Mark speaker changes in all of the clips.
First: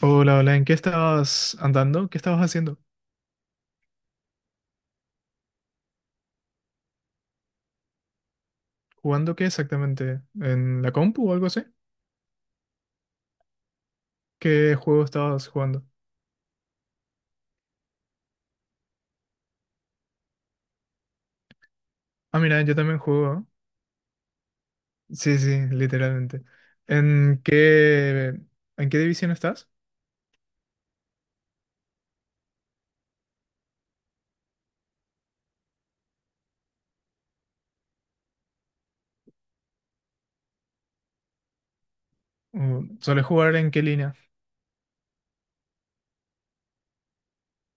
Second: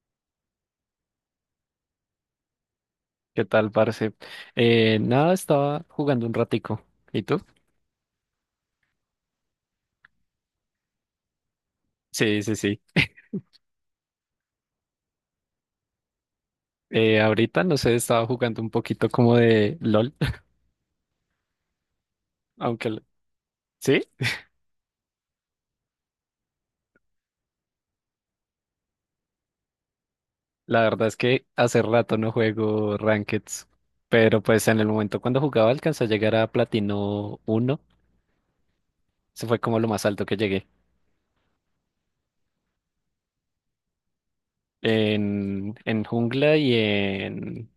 Speaker 1: Hola, hola, ¿en qué estabas andando? ¿Qué estabas haciendo?
Speaker 2: ¿Qué tal, parce? Nada, estaba jugando un ratico. ¿Y tú?
Speaker 1: ¿Jugando qué exactamente? ¿En la compu o algo así?
Speaker 2: Sí, sí, sí.
Speaker 1: ¿Qué juego estabas jugando?
Speaker 2: Ahorita, no sé, estaba jugando un poquito como de LOL,
Speaker 1: Ah, mira, yo
Speaker 2: aunque...
Speaker 1: también
Speaker 2: l-
Speaker 1: juego, ¿no?
Speaker 2: Sí,
Speaker 1: Sí, sí, literalmente. ¿En qué, en qué división estás?
Speaker 2: la verdad es que hace rato no juego Rankeds, pero pues en el momento cuando jugaba alcancé a llegar a Platino uno. Se fue como lo más alto que llegué.
Speaker 1: Mm, ¿sueles jugar en qué línea?
Speaker 2: En jungla y en...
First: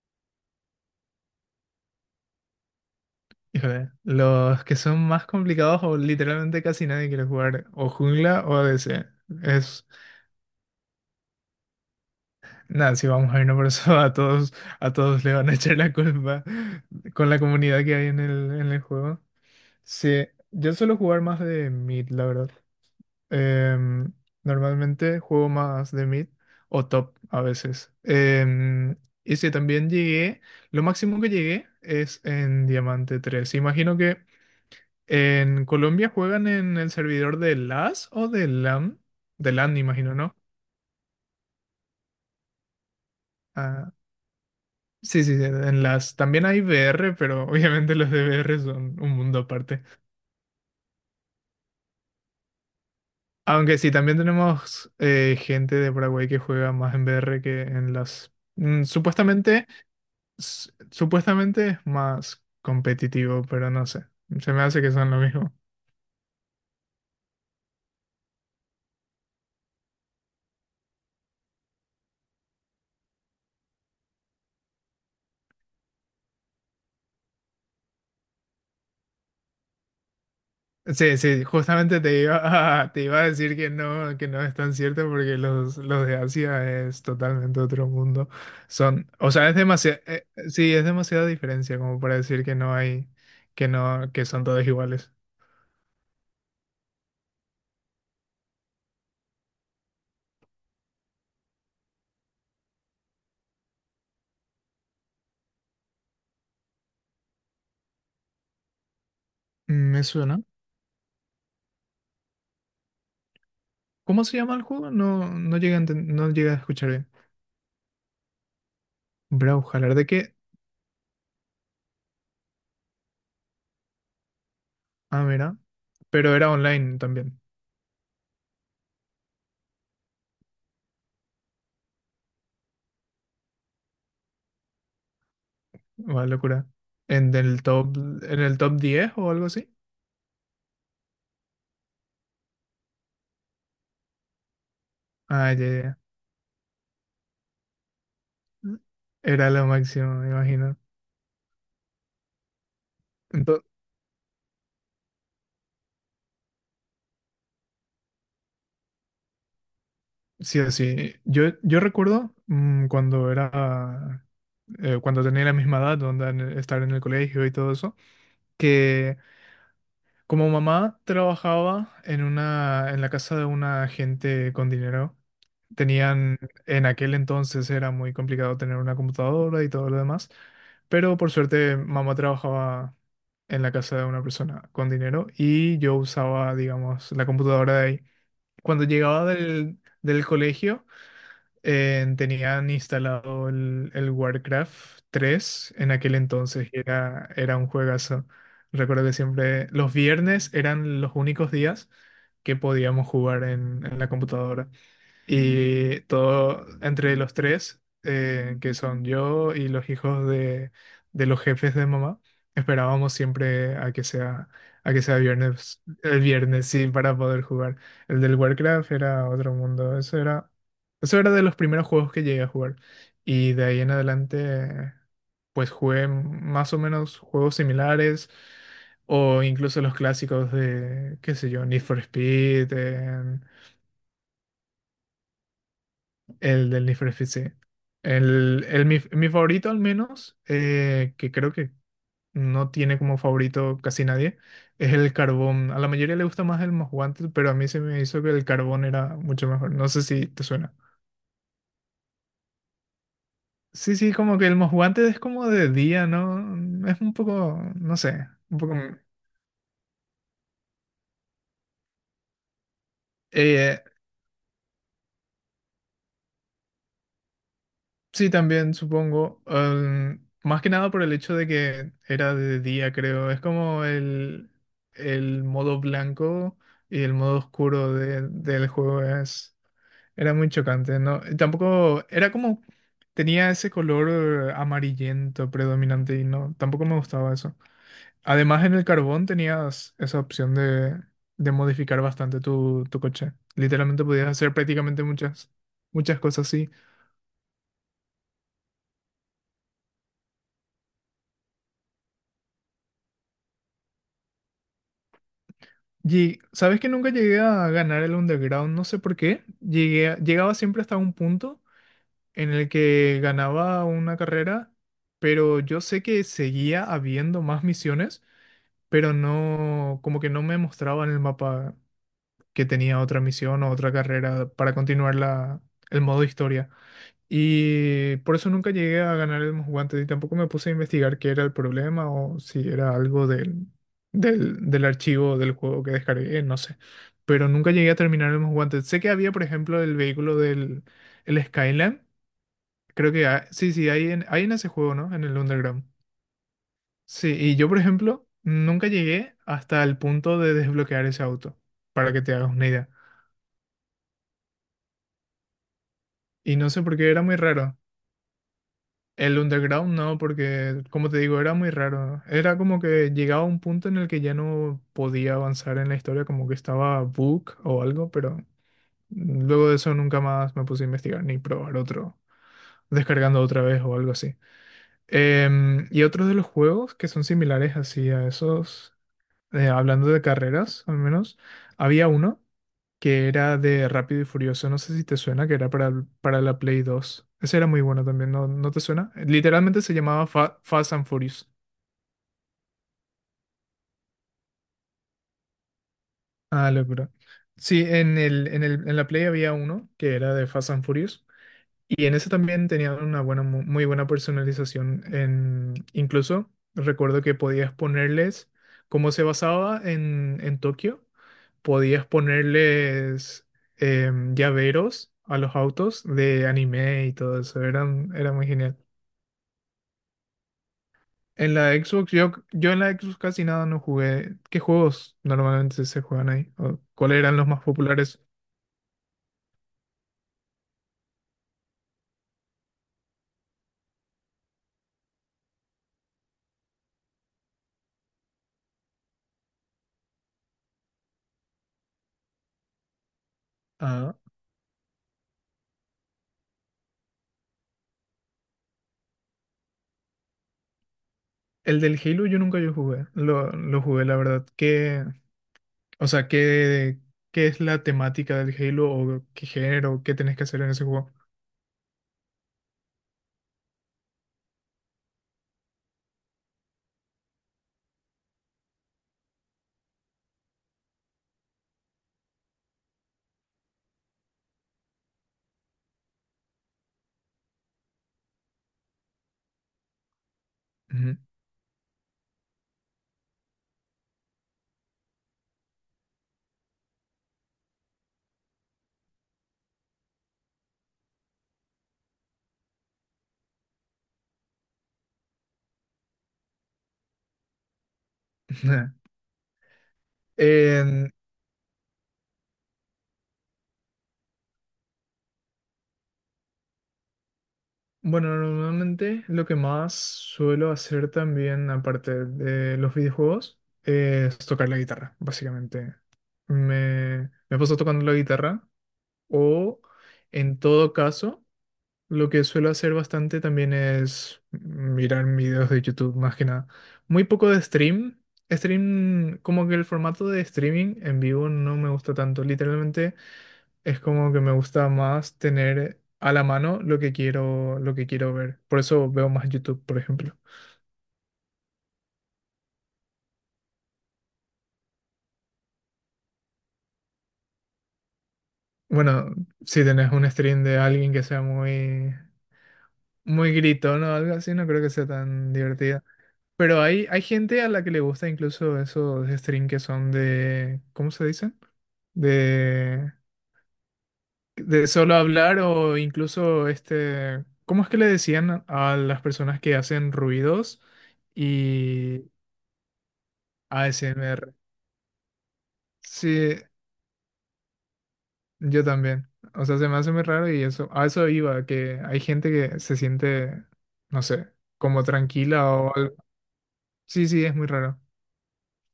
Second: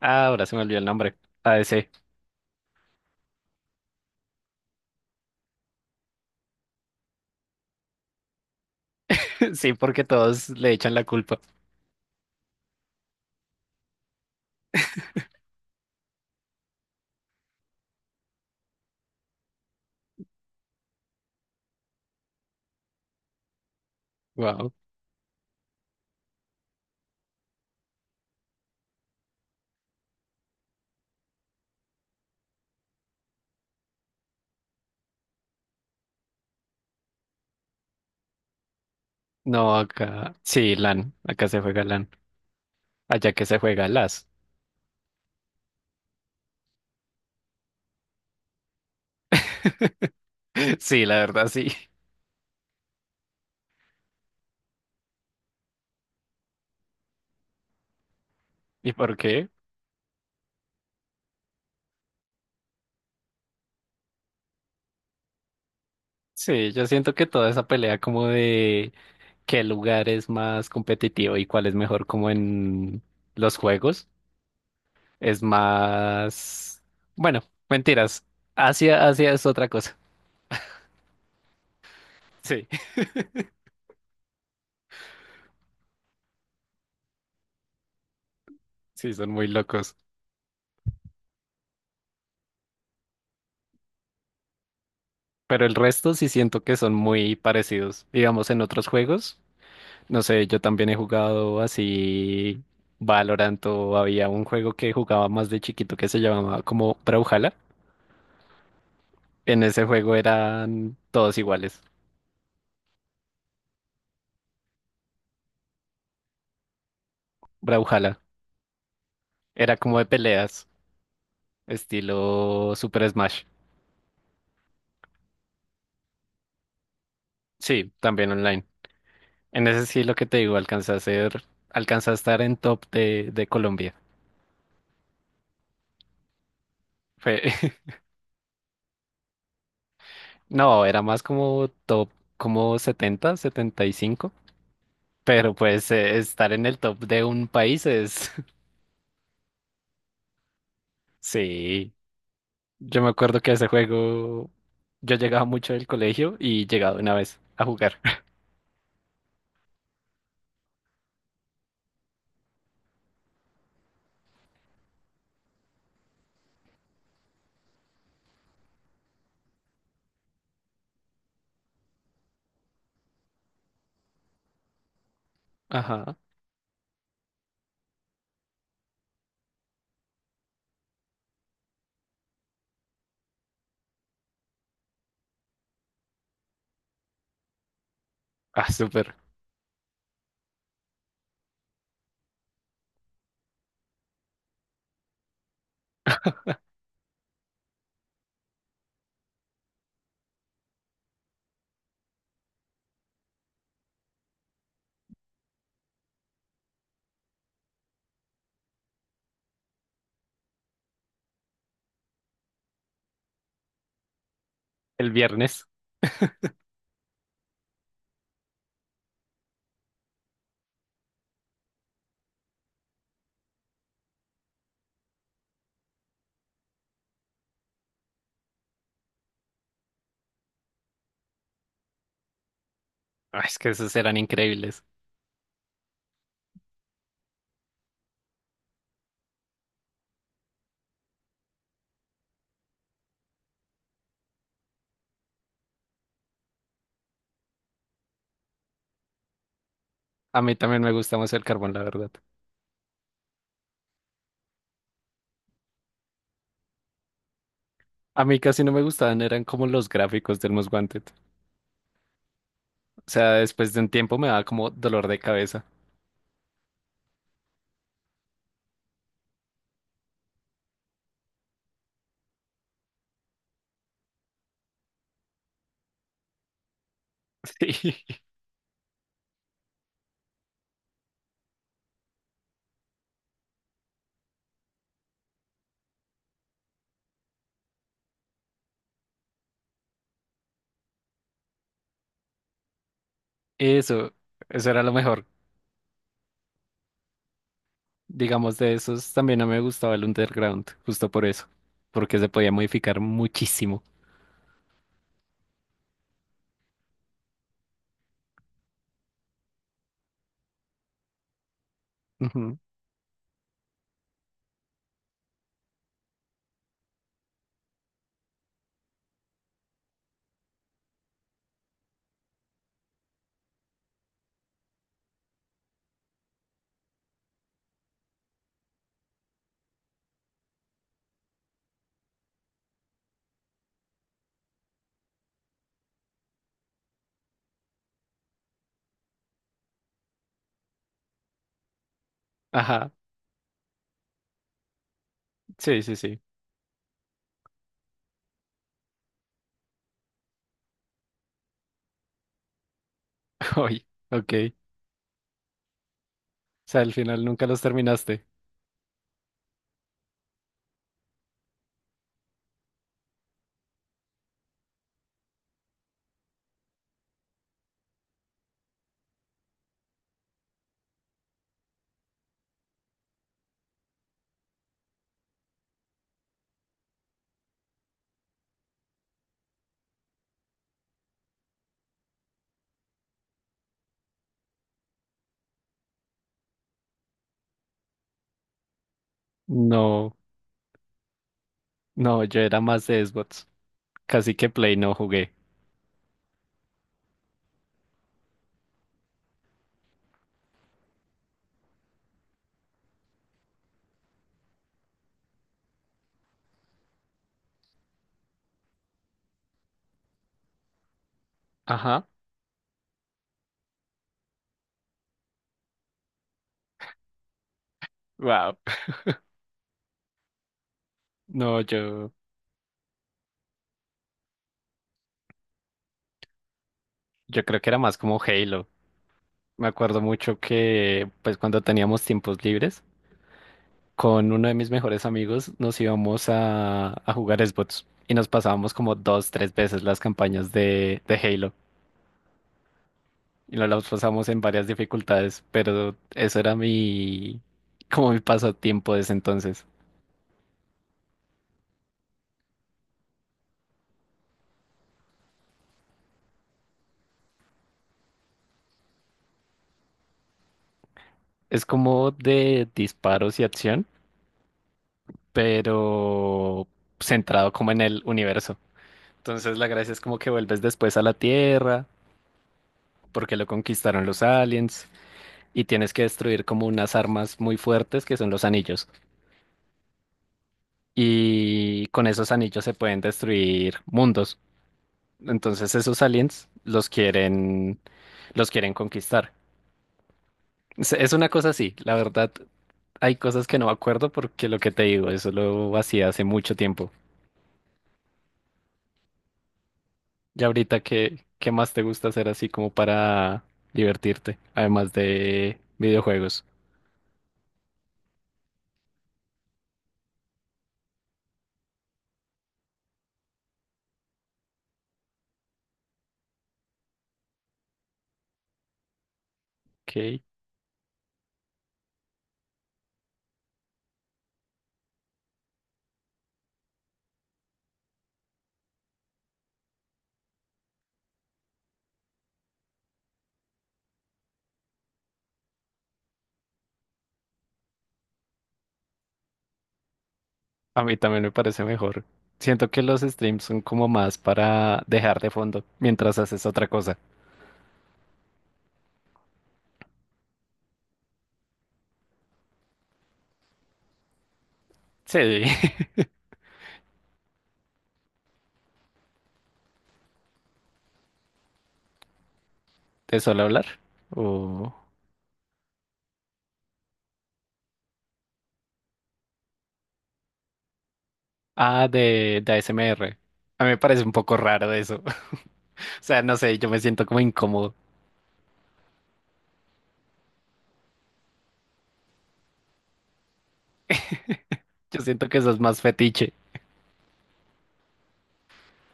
Speaker 2: Ah, ahora se me olvidó el nombre. ADC.
Speaker 1: Híjole, los que son más complicados o literalmente casi nadie quiere jugar o jungla o ADC.
Speaker 2: Sí,
Speaker 1: Es,
Speaker 2: porque todos le echan la culpa.
Speaker 1: nada, si vamos a irnos por eso, a todos le van a echar la culpa con la comunidad que hay en el juego. Sí, yo suelo jugar más de mid, la verdad. Em,
Speaker 2: Wow.
Speaker 1: normalmente juego más de mid o top a veces. Y sí, también llegué, lo máximo que llegué es en Diamante 3. Imagino que en Colombia juegan en el servidor de LAS o de LAN. De
Speaker 2: No,
Speaker 1: LAN, imagino,
Speaker 2: acá...
Speaker 1: ¿no?
Speaker 2: Sí, LAN. Acá se juega LAN. Allá que se juega
Speaker 1: Ah,
Speaker 2: las.
Speaker 1: sí, sí, sí, en LAS. También hay VR, pero obviamente los de VR son un mundo aparte.
Speaker 2: Sí, la verdad sí.
Speaker 1: Aunque sí, también tenemos gente de Paraguay que juega más en VR que en las...
Speaker 2: ¿Y por qué?
Speaker 1: supuestamente, supuestamente es más competitivo, pero no sé. Se me hace que son lo mismo.
Speaker 2: Sí, yo siento que toda esa pelea como de qué lugar es más competitivo y cuál es mejor como en los juegos es más... Bueno, mentiras. Asia, Asia es otra cosa.
Speaker 1: Sí, sí, justamente te
Speaker 2: Sí,
Speaker 1: iba a, te iba a decir que no es tan cierto porque los de Asia es totalmente otro mundo. Son,
Speaker 2: sí,
Speaker 1: o
Speaker 2: son muy
Speaker 1: sea, es
Speaker 2: locos.
Speaker 1: demasiado, sí, es demasiada diferencia como para decir que no hay, que no, que son todos iguales.
Speaker 2: Pero el resto sí siento que son muy parecidos. Digamos, en otros juegos. No sé, yo también he jugado así Valorant o había un juego que jugaba más de chiquito que se llamaba como Brawlhalla. En ese
Speaker 1: Mm, me
Speaker 2: juego
Speaker 1: suena.
Speaker 2: eran todos iguales.
Speaker 1: ¿Cómo se llama el juego? No, no llegué a, no llegué a escuchar bien.
Speaker 2: Brawlhalla. Era
Speaker 1: Brawlhalla,
Speaker 2: como de
Speaker 1: ¿de qué?
Speaker 2: peleas, estilo Super Smash.
Speaker 1: Ah, mira. Pero era online también.
Speaker 2: Sí, también online. En ese sí lo que te digo, alcancé a ser, alcancé a estar en top de Colombia.
Speaker 1: Una locura. ¿En
Speaker 2: Fue-
Speaker 1: el top, en el top 10 o algo así?
Speaker 2: no, era más como top, como 70 75.
Speaker 1: Ah,
Speaker 2: Pero
Speaker 1: ya,
Speaker 2: pues
Speaker 1: ya,
Speaker 2: estar en el top de un país es...
Speaker 1: ya. Era lo máximo, me imagino.
Speaker 2: Sí, yo me acuerdo que
Speaker 1: Entonces,
Speaker 2: ese juego yo llegaba mucho del colegio y llegaba una vez a jugar.
Speaker 1: sí, sí. Yo recuerdo cuando era, cuando tenía la misma edad, donde estar en el colegio y todo eso, que como mamá trabajaba en una, en la casa de una gente con dinero.
Speaker 2: Ajá.
Speaker 1: Tenían, en aquel entonces era muy complicado tener una computadora y todo lo demás, pero por suerte mamá trabajaba en la casa de una persona con dinero y yo usaba, digamos, la computadora de ahí.
Speaker 2: Ah,
Speaker 1: Cuando
Speaker 2: súper.
Speaker 1: llegaba del, del colegio, tenían instalado el Warcraft 3 en aquel entonces y era, era un juegazo. Recuerdo que siempre los viernes eran los únicos días que podíamos jugar en la computadora. Y todo entre los tres, que son yo y los hijos de los jefes de mamá, esperábamos siempre a que
Speaker 2: El
Speaker 1: sea
Speaker 2: viernes.
Speaker 1: viernes, el viernes, sí, para poder jugar. El del Warcraft era otro mundo, eso era de los primeros juegos que llegué a jugar. Y de ahí en adelante, pues jugué más o menos juegos similares, o incluso los clásicos de, qué sé yo, Need for Speed,
Speaker 2: Ah, es que esos eran increíbles.
Speaker 1: el del Need for Speed, sí. El, mi favorito al menos, que creo que no tiene como favorito casi nadie, es el Carbón. A la mayoría le gusta más el Most Wanted, pero a mí se me hizo que el Carbón era mucho mejor. No sé si
Speaker 2: A
Speaker 1: te
Speaker 2: mí
Speaker 1: suena.
Speaker 2: también me gusta más el carbón, la verdad.
Speaker 1: Sí, sí, como que el Most Wanted es como de día, ¿no? Es un poco, no
Speaker 2: A
Speaker 1: sé,
Speaker 2: mí
Speaker 1: un
Speaker 2: casi no
Speaker 1: poco...
Speaker 2: me gustaban, eran como los gráficos del Most Wanted. O sea, después de
Speaker 1: eh,
Speaker 2: un tiempo me daba como dolor de cabeza.
Speaker 1: Sí, también supongo. Más que nada por el hecho de que era de día, creo. Es como el modo blanco y el modo oscuro
Speaker 2: Sí.
Speaker 1: del juego es, era muy chocante, ¿no? Y tampoco era como tenía ese color amarillento predominante y no, tampoco me gustaba eso. Además, en el carbón tenías esa opción de modificar bastante tu, tu coche. Literalmente
Speaker 2: Eso,
Speaker 1: podías hacer
Speaker 2: eso era lo
Speaker 1: prácticamente
Speaker 2: mejor.
Speaker 1: muchas, muchas cosas así.
Speaker 2: Digamos, de esos también no me gustaba el Underground, justo por eso. Porque se podía modificar muchísimo.
Speaker 1: Y sabes que nunca llegué a ganar el underground, no sé por qué. Llegaba siempre hasta un punto en
Speaker 2: Ujú.
Speaker 1: el que ganaba una carrera, pero yo sé que seguía habiendo más misiones, pero no, como que no me mostraba en el mapa que tenía otra misión o otra carrera para continuar la, el modo historia. Y por eso nunca llegué a ganar el guantes y tampoco me puse a investigar qué era el problema o si era algo del, del, del archivo del juego que descargué, no sé. Pero nunca llegué a terminar el guantes. Sé que había, por ejemplo, el vehículo del el Skyline.
Speaker 2: Ajá.
Speaker 1: Creo que sí, sí, hay en, hay en ese juego, ¿no? En el
Speaker 2: Sí,
Speaker 1: Underground.
Speaker 2: sí, sí.
Speaker 1: Sí, y yo, por ejemplo, nunca llegué hasta el punto de desbloquear ese auto, para que te hagas una idea.
Speaker 2: Oye, ok.
Speaker 1: Y no
Speaker 2: Sea,
Speaker 1: sé
Speaker 2: al
Speaker 1: por qué, era
Speaker 2: final
Speaker 1: muy
Speaker 2: nunca los
Speaker 1: raro.
Speaker 2: terminaste.
Speaker 1: El underground no, porque como te digo, era muy raro. Era como que llegaba a un punto en el que ya no podía avanzar en la historia, como que estaba book o algo, pero luego de eso nunca más me puse a investigar ni probar otro, descargando otra vez o algo así. Y otros de los juegos que son similares así a esos, hablando de carreras al menos, había uno que era de Rápido y Furioso, no sé si te suena, que era para la Play 2. Ese era muy bueno también, ¿no, no te suena? Literalmente se
Speaker 2: No,
Speaker 1: llamaba Fast and Furious.
Speaker 2: no, yo era más de Xbox. Casi que Play no jugué.
Speaker 1: Ah, locura. Sí, en el, en el, en la Play había uno que era de Fast and Furious. Y en eso también tenían una buena, muy buena personalización. Incluso recuerdo que podías ponerles, como se basaba en Tokio, podías
Speaker 2: Ajá.
Speaker 1: ponerles llaveros a los autos de anime y todo eso. Era muy
Speaker 2: Wow.
Speaker 1: genial. En
Speaker 2: No,
Speaker 1: la
Speaker 2: yo,
Speaker 1: Xbox, yo en la Xbox casi nada no jugué. ¿Qué juegos normalmente se juegan ahí? ¿O cuáles eran
Speaker 2: yo
Speaker 1: los
Speaker 2: creo
Speaker 1: más
Speaker 2: que era más como
Speaker 1: populares?
Speaker 2: Halo. Me acuerdo mucho que, pues, cuando teníamos tiempos libres, con uno de mis mejores amigos nos íbamos a jugar Xbox y nos pasábamos como dos, tres veces las campañas de Halo y nos las
Speaker 1: Ah,
Speaker 2: pasamos en varias dificultades, pero eso era mi, como mi pasatiempo desde entonces.
Speaker 1: el del Halo yo nunca yo jugué. Lo jugué, la verdad. O sea, ¿qué es la temática del Halo o qué género, qué tenés que hacer en ese juego?
Speaker 2: Es como de disparos y acción, pero centrado como en el universo. Entonces la gracia es como que vuelves después a la Tierra, porque lo conquistaron los aliens, y tienes que destruir como unas armas muy fuertes que son los anillos.
Speaker 1: Ujú.
Speaker 2: Y con esos anillos se pueden destruir mundos. Entonces esos aliens los quieren conquistar. Es una cosa así, la verdad, hay cosas que no me acuerdo porque lo que te digo, eso lo hacía hace mucho tiempo. Y ahorita,
Speaker 1: En-
Speaker 2: ¿qué más te gusta hacer así como para divertirte? Además de videojuegos.
Speaker 1: bueno, normalmente lo que más suelo hacer también, aparte de los videojuegos, es tocar la guitarra, básicamente. Me paso tocando la guitarra o,
Speaker 2: Ok.
Speaker 1: en todo caso, lo que suelo hacer bastante también es mirar videos de YouTube, más que nada. Muy poco de stream. Stream, como que el formato de streaming en vivo no me gusta tanto. Literalmente es como que me gusta más tener a la mano lo que quiero ver. Por eso veo más YouTube, por ejemplo.
Speaker 2: A mí también me parece mejor. Siento que los streams son como más para dejar de fondo mientras haces otra cosa.
Speaker 1: Bueno, si tenés un stream de alguien que sea muy, muy gritón o algo así, no creo que sea
Speaker 2: Sí.
Speaker 1: tan divertida. Pero hay gente a la que le gusta incluso esos streams que son de, ¿cómo se dice? de,
Speaker 2: ¿Te suelo hablar? O...
Speaker 1: de solo hablar o incluso este, ¿cómo es que le decían a las personas que hacen ruidos
Speaker 2: Ah,
Speaker 1: y
Speaker 2: de A S M R. A mí me parece un poco
Speaker 1: ASMR?
Speaker 2: raro eso. O sea, no sé,
Speaker 1: Sí,
Speaker 2: yo me siento como incómodo.
Speaker 1: yo también. O sea, se me hace muy raro y eso, a eso iba, que hay gente que se siente, no sé,
Speaker 2: Yo
Speaker 1: como
Speaker 2: siento que eso es
Speaker 1: tranquila
Speaker 2: más
Speaker 1: o algo.
Speaker 2: fetiche.
Speaker 1: Sí, sí, es muy raro.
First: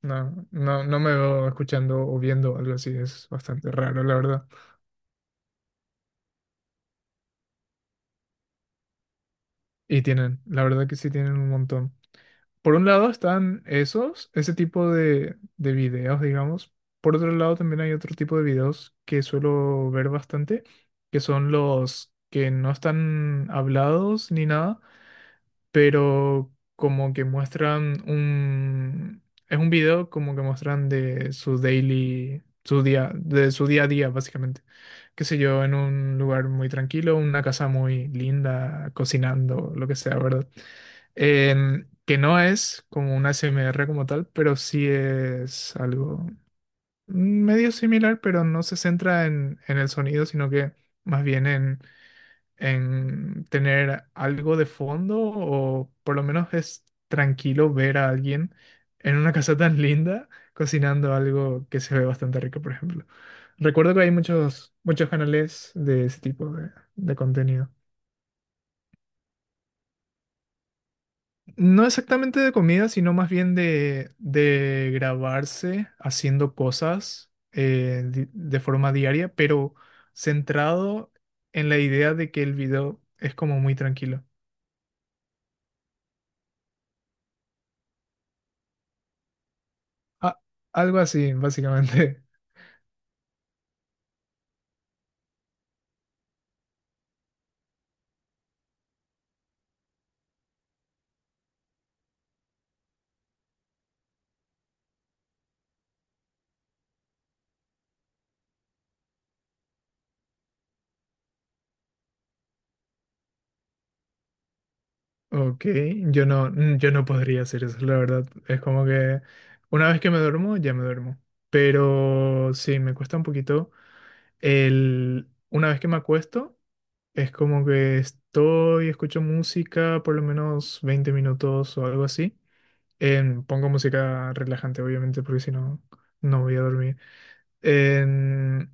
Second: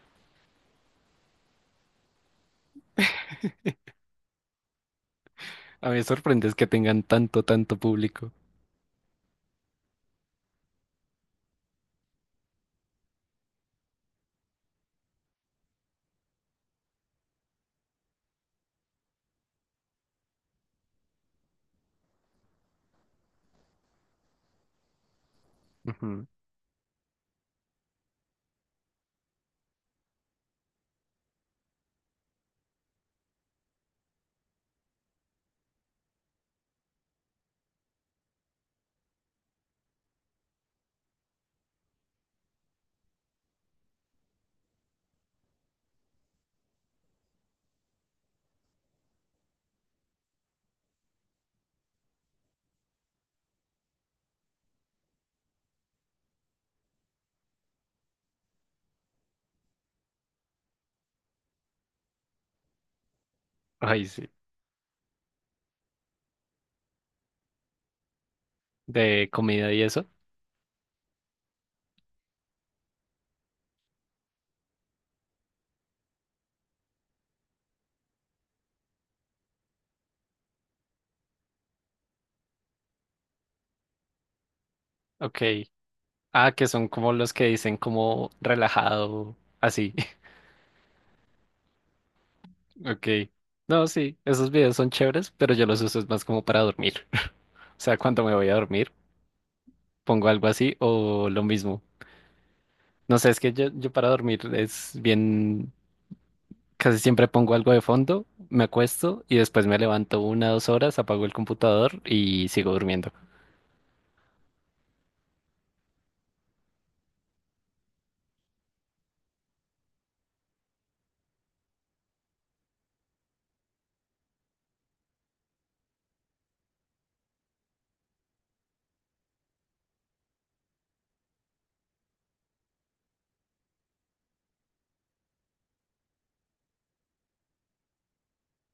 Speaker 1: No, no, no me veo escuchando o viendo algo así, es bastante raro, la verdad.
Speaker 2: A mí me sorprende es que tengan tanto, tanto público.
Speaker 1: Y tienen, la verdad que sí tienen un montón. Por un lado están esos, ese tipo de videos, digamos. Por otro lado también hay otro tipo de videos que suelo ver bastante, que son los que no están hablados ni nada,
Speaker 2: Ujú.
Speaker 1: pero como que muestran un... Es un video como que muestran de su daily, su día, de su día a día, básicamente. Qué sé yo, en un lugar muy tranquilo, una casa muy linda, cocinando, lo que sea, ¿verdad? Que no es como una ASMR como tal, pero sí es algo medio similar, pero no se centra en el sonido, sino que más bien en tener algo de fondo o por lo menos es tranquilo ver a alguien en una casa tan linda cocinando algo que se ve bastante rico, por ejemplo. Recuerdo que
Speaker 2: Ay,
Speaker 1: hay
Speaker 2: sí.
Speaker 1: muchos, muchos canales de ese tipo de contenido.
Speaker 2: De comida y eso.
Speaker 1: No exactamente de comida, sino más bien de grabarse haciendo cosas de forma diaria, pero centrado en la idea de que el video es como muy tranquilo.
Speaker 2: Ok. Ah, que son como los que dicen como relajado, así.
Speaker 1: Ah, algo así, básicamente.
Speaker 2: Ok. No, sí, esos videos son chéveres, pero yo los uso es más como para dormir. O sea, cuando me voy a dormir, pongo algo así o lo mismo. No sé, es que yo para dormir es bien, casi siempre pongo algo de fondo, me acuesto y después me levanto 1 2 horas, apago el computador y sigo durmiendo.
Speaker 1: Ok, yo no, mm, yo no podría hacer eso, la verdad. Es como que una vez que me duermo, ya me duermo. Pero sí, me cuesta un poquito. El, una vez que me acuesto, es como que estoy, escucho música por lo menos 20 minutos o algo así. Pongo música relajante, obviamente, porque si no, no voy a dormir. Em,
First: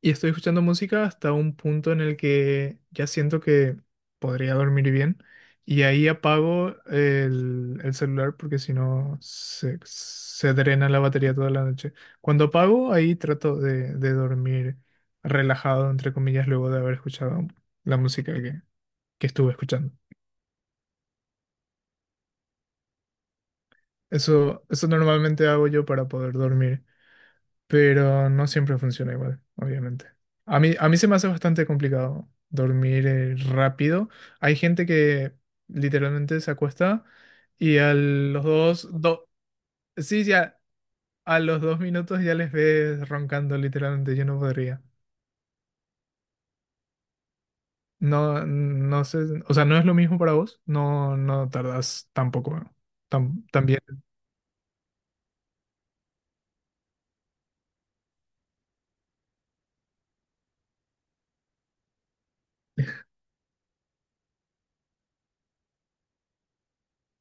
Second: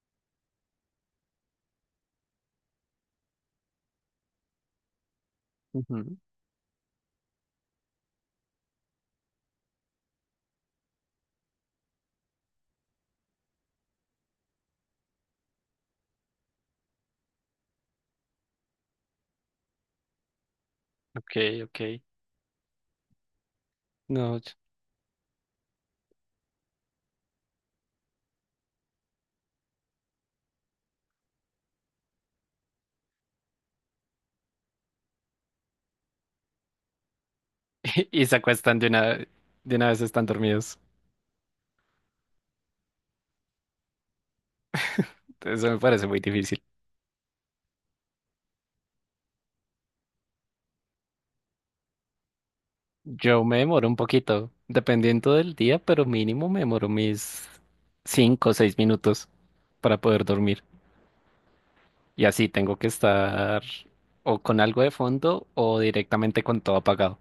Speaker 1: Y estoy escuchando música hasta un punto en el que ya siento que podría dormir bien. Y ahí
Speaker 2: Ujú.
Speaker 1: apago el celular porque si no se drena la batería toda la noche. Cuando apago, ahí trato de dormir relajado, entre comillas, luego de haber escuchado la música que estuve escuchando.
Speaker 2: Ok, ok. No, yo-
Speaker 1: Eso normalmente hago yo para poder dormir, pero no siempre funciona igual, obviamente. A mí se me hace bastante complicado dormir rápido. Hay gente que literalmente se acuesta y a
Speaker 2: Y se
Speaker 1: los
Speaker 2: acuestan de
Speaker 1: dos,
Speaker 2: una,
Speaker 1: do-
Speaker 2: de una vez
Speaker 1: sí,
Speaker 2: están
Speaker 1: ya
Speaker 2: dormidos.
Speaker 1: a los 2 minutos ya les ves roncando, literalmente. Yo no podría.
Speaker 2: Eso me parece muy difícil.
Speaker 1: No, no sé, o sea, no es lo mismo para vos. No, no tardas tampoco,
Speaker 2: Yo
Speaker 1: tan,
Speaker 2: me
Speaker 1: también.
Speaker 2: demoro un poquito, dependiendo del día, pero mínimo me demoro mis 5 o 6 minutos para poder dormir. Y así tengo que estar o con algo de fondo o directamente con todo apagado.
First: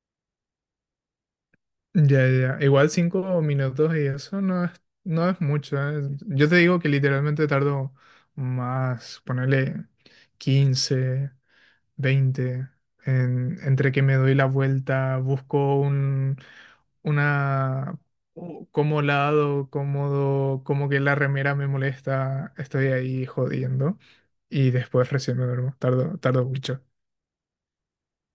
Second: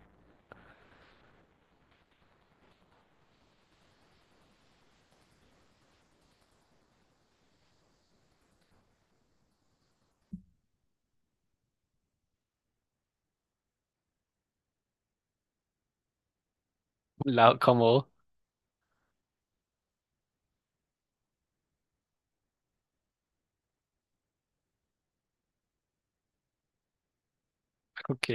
Speaker 1: Ya, ya. Igual 5 minutos y eso no es, no es mucho, ¿eh? Yo te digo que literalmente tardo más, ponerle 15, 20 entre que me doy la vuelta, busco un,
Speaker 2: La,
Speaker 1: una,
Speaker 2: como,
Speaker 1: como lado, cómodo, como que la remera me molesta, estoy ahí jodiendo y después recién me duermo, tardo, tardo mucho.
Speaker 2: ok,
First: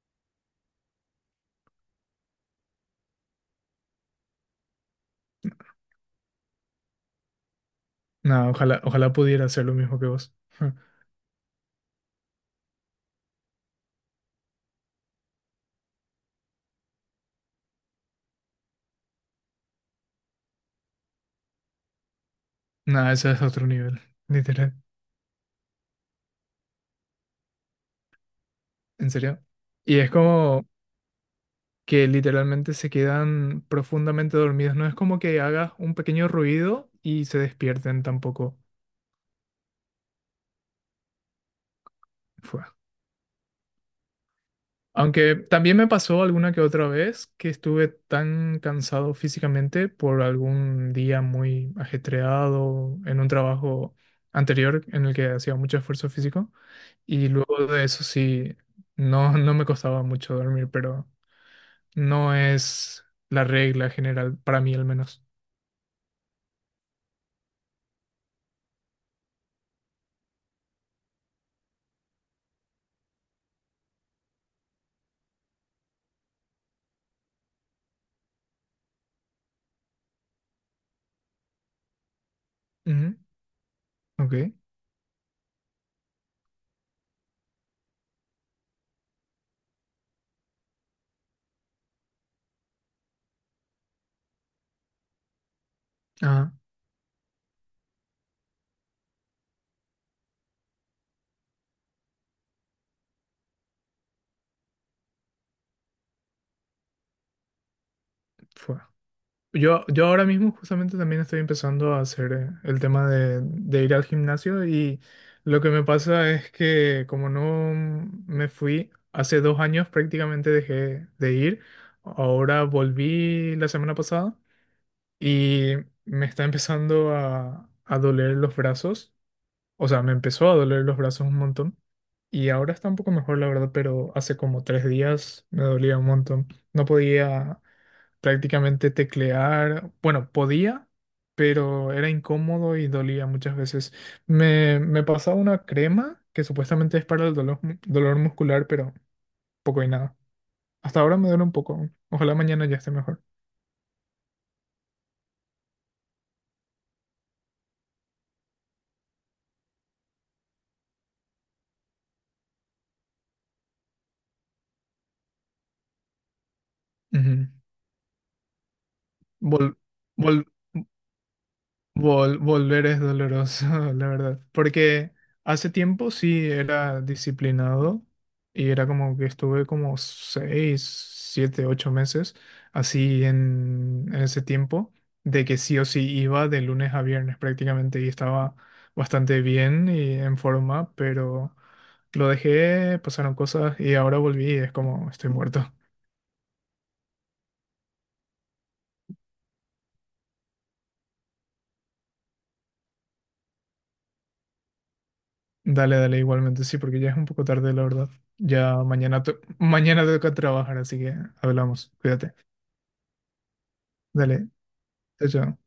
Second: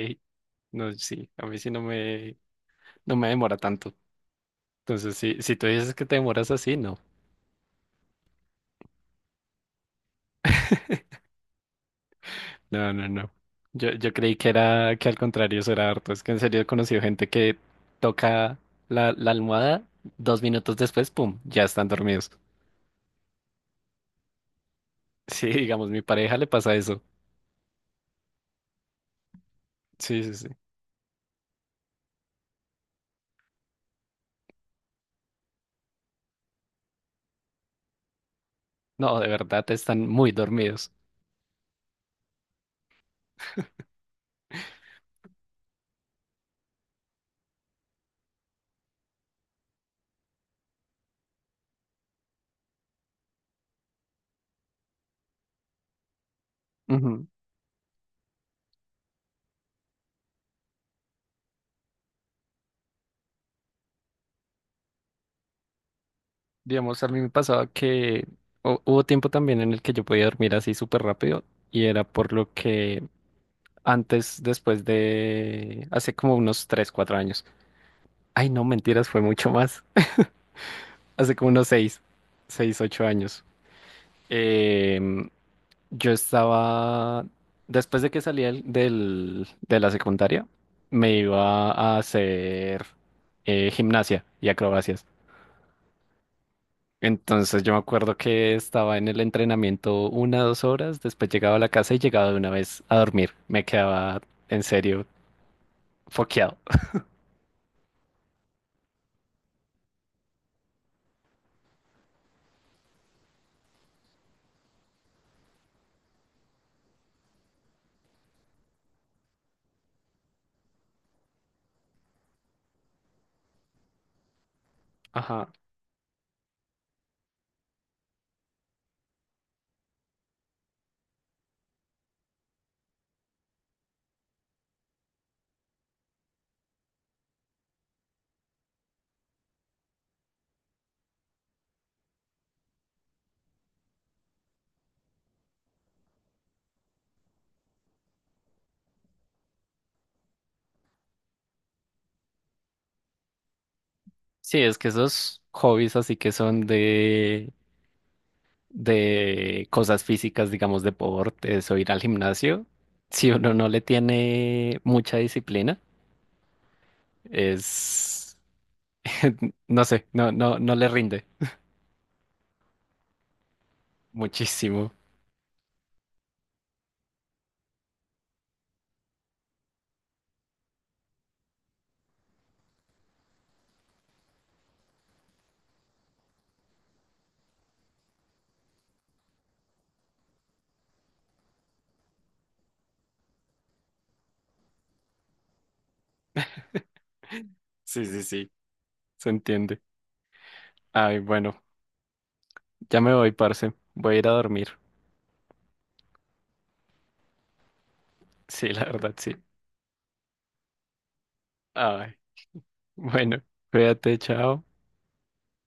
Speaker 2: no, sí, a mí sí no me demora tanto. Entonces, si tú dices que te demoras así, no.
Speaker 1: Nada, ojalá, ojalá pudiera hacer lo mismo que vos.
Speaker 2: No, no, no. Yo creí que era que al contrario eso era harto. Es que en serio he conocido gente que toca la almohada, 2 minutos después, pum, ya están dormidos.
Speaker 1: Nada, ese es otro nivel, literal.
Speaker 2: Sí, digamos, mi pareja le pasa eso.
Speaker 1: ¿En serio? Y es
Speaker 2: Sí, sí, sí.
Speaker 1: como que literalmente se quedan profundamente dormidos. No es como que hagas un pequeño ruido y se despierten tampoco.
Speaker 2: No, de verdad están muy dormidos.
Speaker 1: Fue. Aunque también me pasó alguna que otra vez que estuve tan cansado físicamente por algún día muy ajetreado en un trabajo anterior en el que hacía mucho esfuerzo físico.
Speaker 2: Ujú.
Speaker 1: Y luego de eso sí, no, no me costaba mucho dormir, pero no es la regla general, para mí al menos.
Speaker 2: Digamos, a mí me pasaba que hubo tiempo también en el que yo podía dormir así súper rápido y era por lo que antes, después de hace como unos 3, 4 años. Ay, no, mentiras, fue mucho más. Hace como unos 6, ocho
Speaker 1: Ujú.
Speaker 2: años.
Speaker 1: Ok.
Speaker 2: Em, yo estaba, después de que salí de la secundaria, me iba a hacer gimnasia y acrobacias.
Speaker 1: Ah,
Speaker 2: Entonces yo me acuerdo que estaba en el entrenamiento 1, 2 horas, después llegaba a la casa y llegaba de una vez a dormir. Me quedaba en serio foqueado.
Speaker 1: fue. Yo ahora mismo justamente también estoy empezando a hacer el tema de ir al gimnasio y lo que me pasa es que como no me fui hace 2 años, prácticamente dejé de ir, ahora volví la semana pasada
Speaker 2: Ajá.
Speaker 1: y me está empezando a doler los brazos, o sea, me empezó a doler los brazos un montón y ahora está un poco mejor la verdad, pero hace como 3 días me dolía un montón. No podía prácticamente teclear, bueno, podía, pero era incómodo y dolía muchas veces. Me pasaba una crema que supuestamente es para el dolor, dolor muscular, pero poco y nada. Hasta ahora me duele un poco. Ojalá mañana ya esté mejor.
Speaker 2: Sí, es que esos hobbies así que son de cosas físicas, digamos, deportes o ir al gimnasio, si uno no le tiene mucha disciplina,
Speaker 1: Ujú.
Speaker 2: es,
Speaker 1: Vol-
Speaker 2: no sé, no,
Speaker 1: vol-
Speaker 2: no, no le rinde
Speaker 1: volver es doloroso, la verdad.
Speaker 2: muchísimo.
Speaker 1: Porque hace tiempo sí era disciplinado y era como que estuve como seis, siete, ocho meses así en ese tiempo, de que sí o sí iba de lunes a viernes prácticamente y estaba bastante bien y en forma, pero lo dejé, pasaron cosas y ahora volví y es como estoy muerto.
Speaker 2: Sí, sí, sí, se entiende. Ay, bueno, ya me voy, parce. Voy a ir a dormir.
Speaker 1: Dale, dale, igualmente, sí, porque ya es un poco tarde, la verdad.
Speaker 2: Sí,
Speaker 1: Ya
Speaker 2: la verdad,
Speaker 1: mañana,
Speaker 2: sí.
Speaker 1: mañana toca trabajar, así que hablamos.
Speaker 2: Ay,
Speaker 1: Cuídate.
Speaker 2: bueno, cuídate,
Speaker 1: Dale,
Speaker 2: chao.
Speaker 1: chao, chao.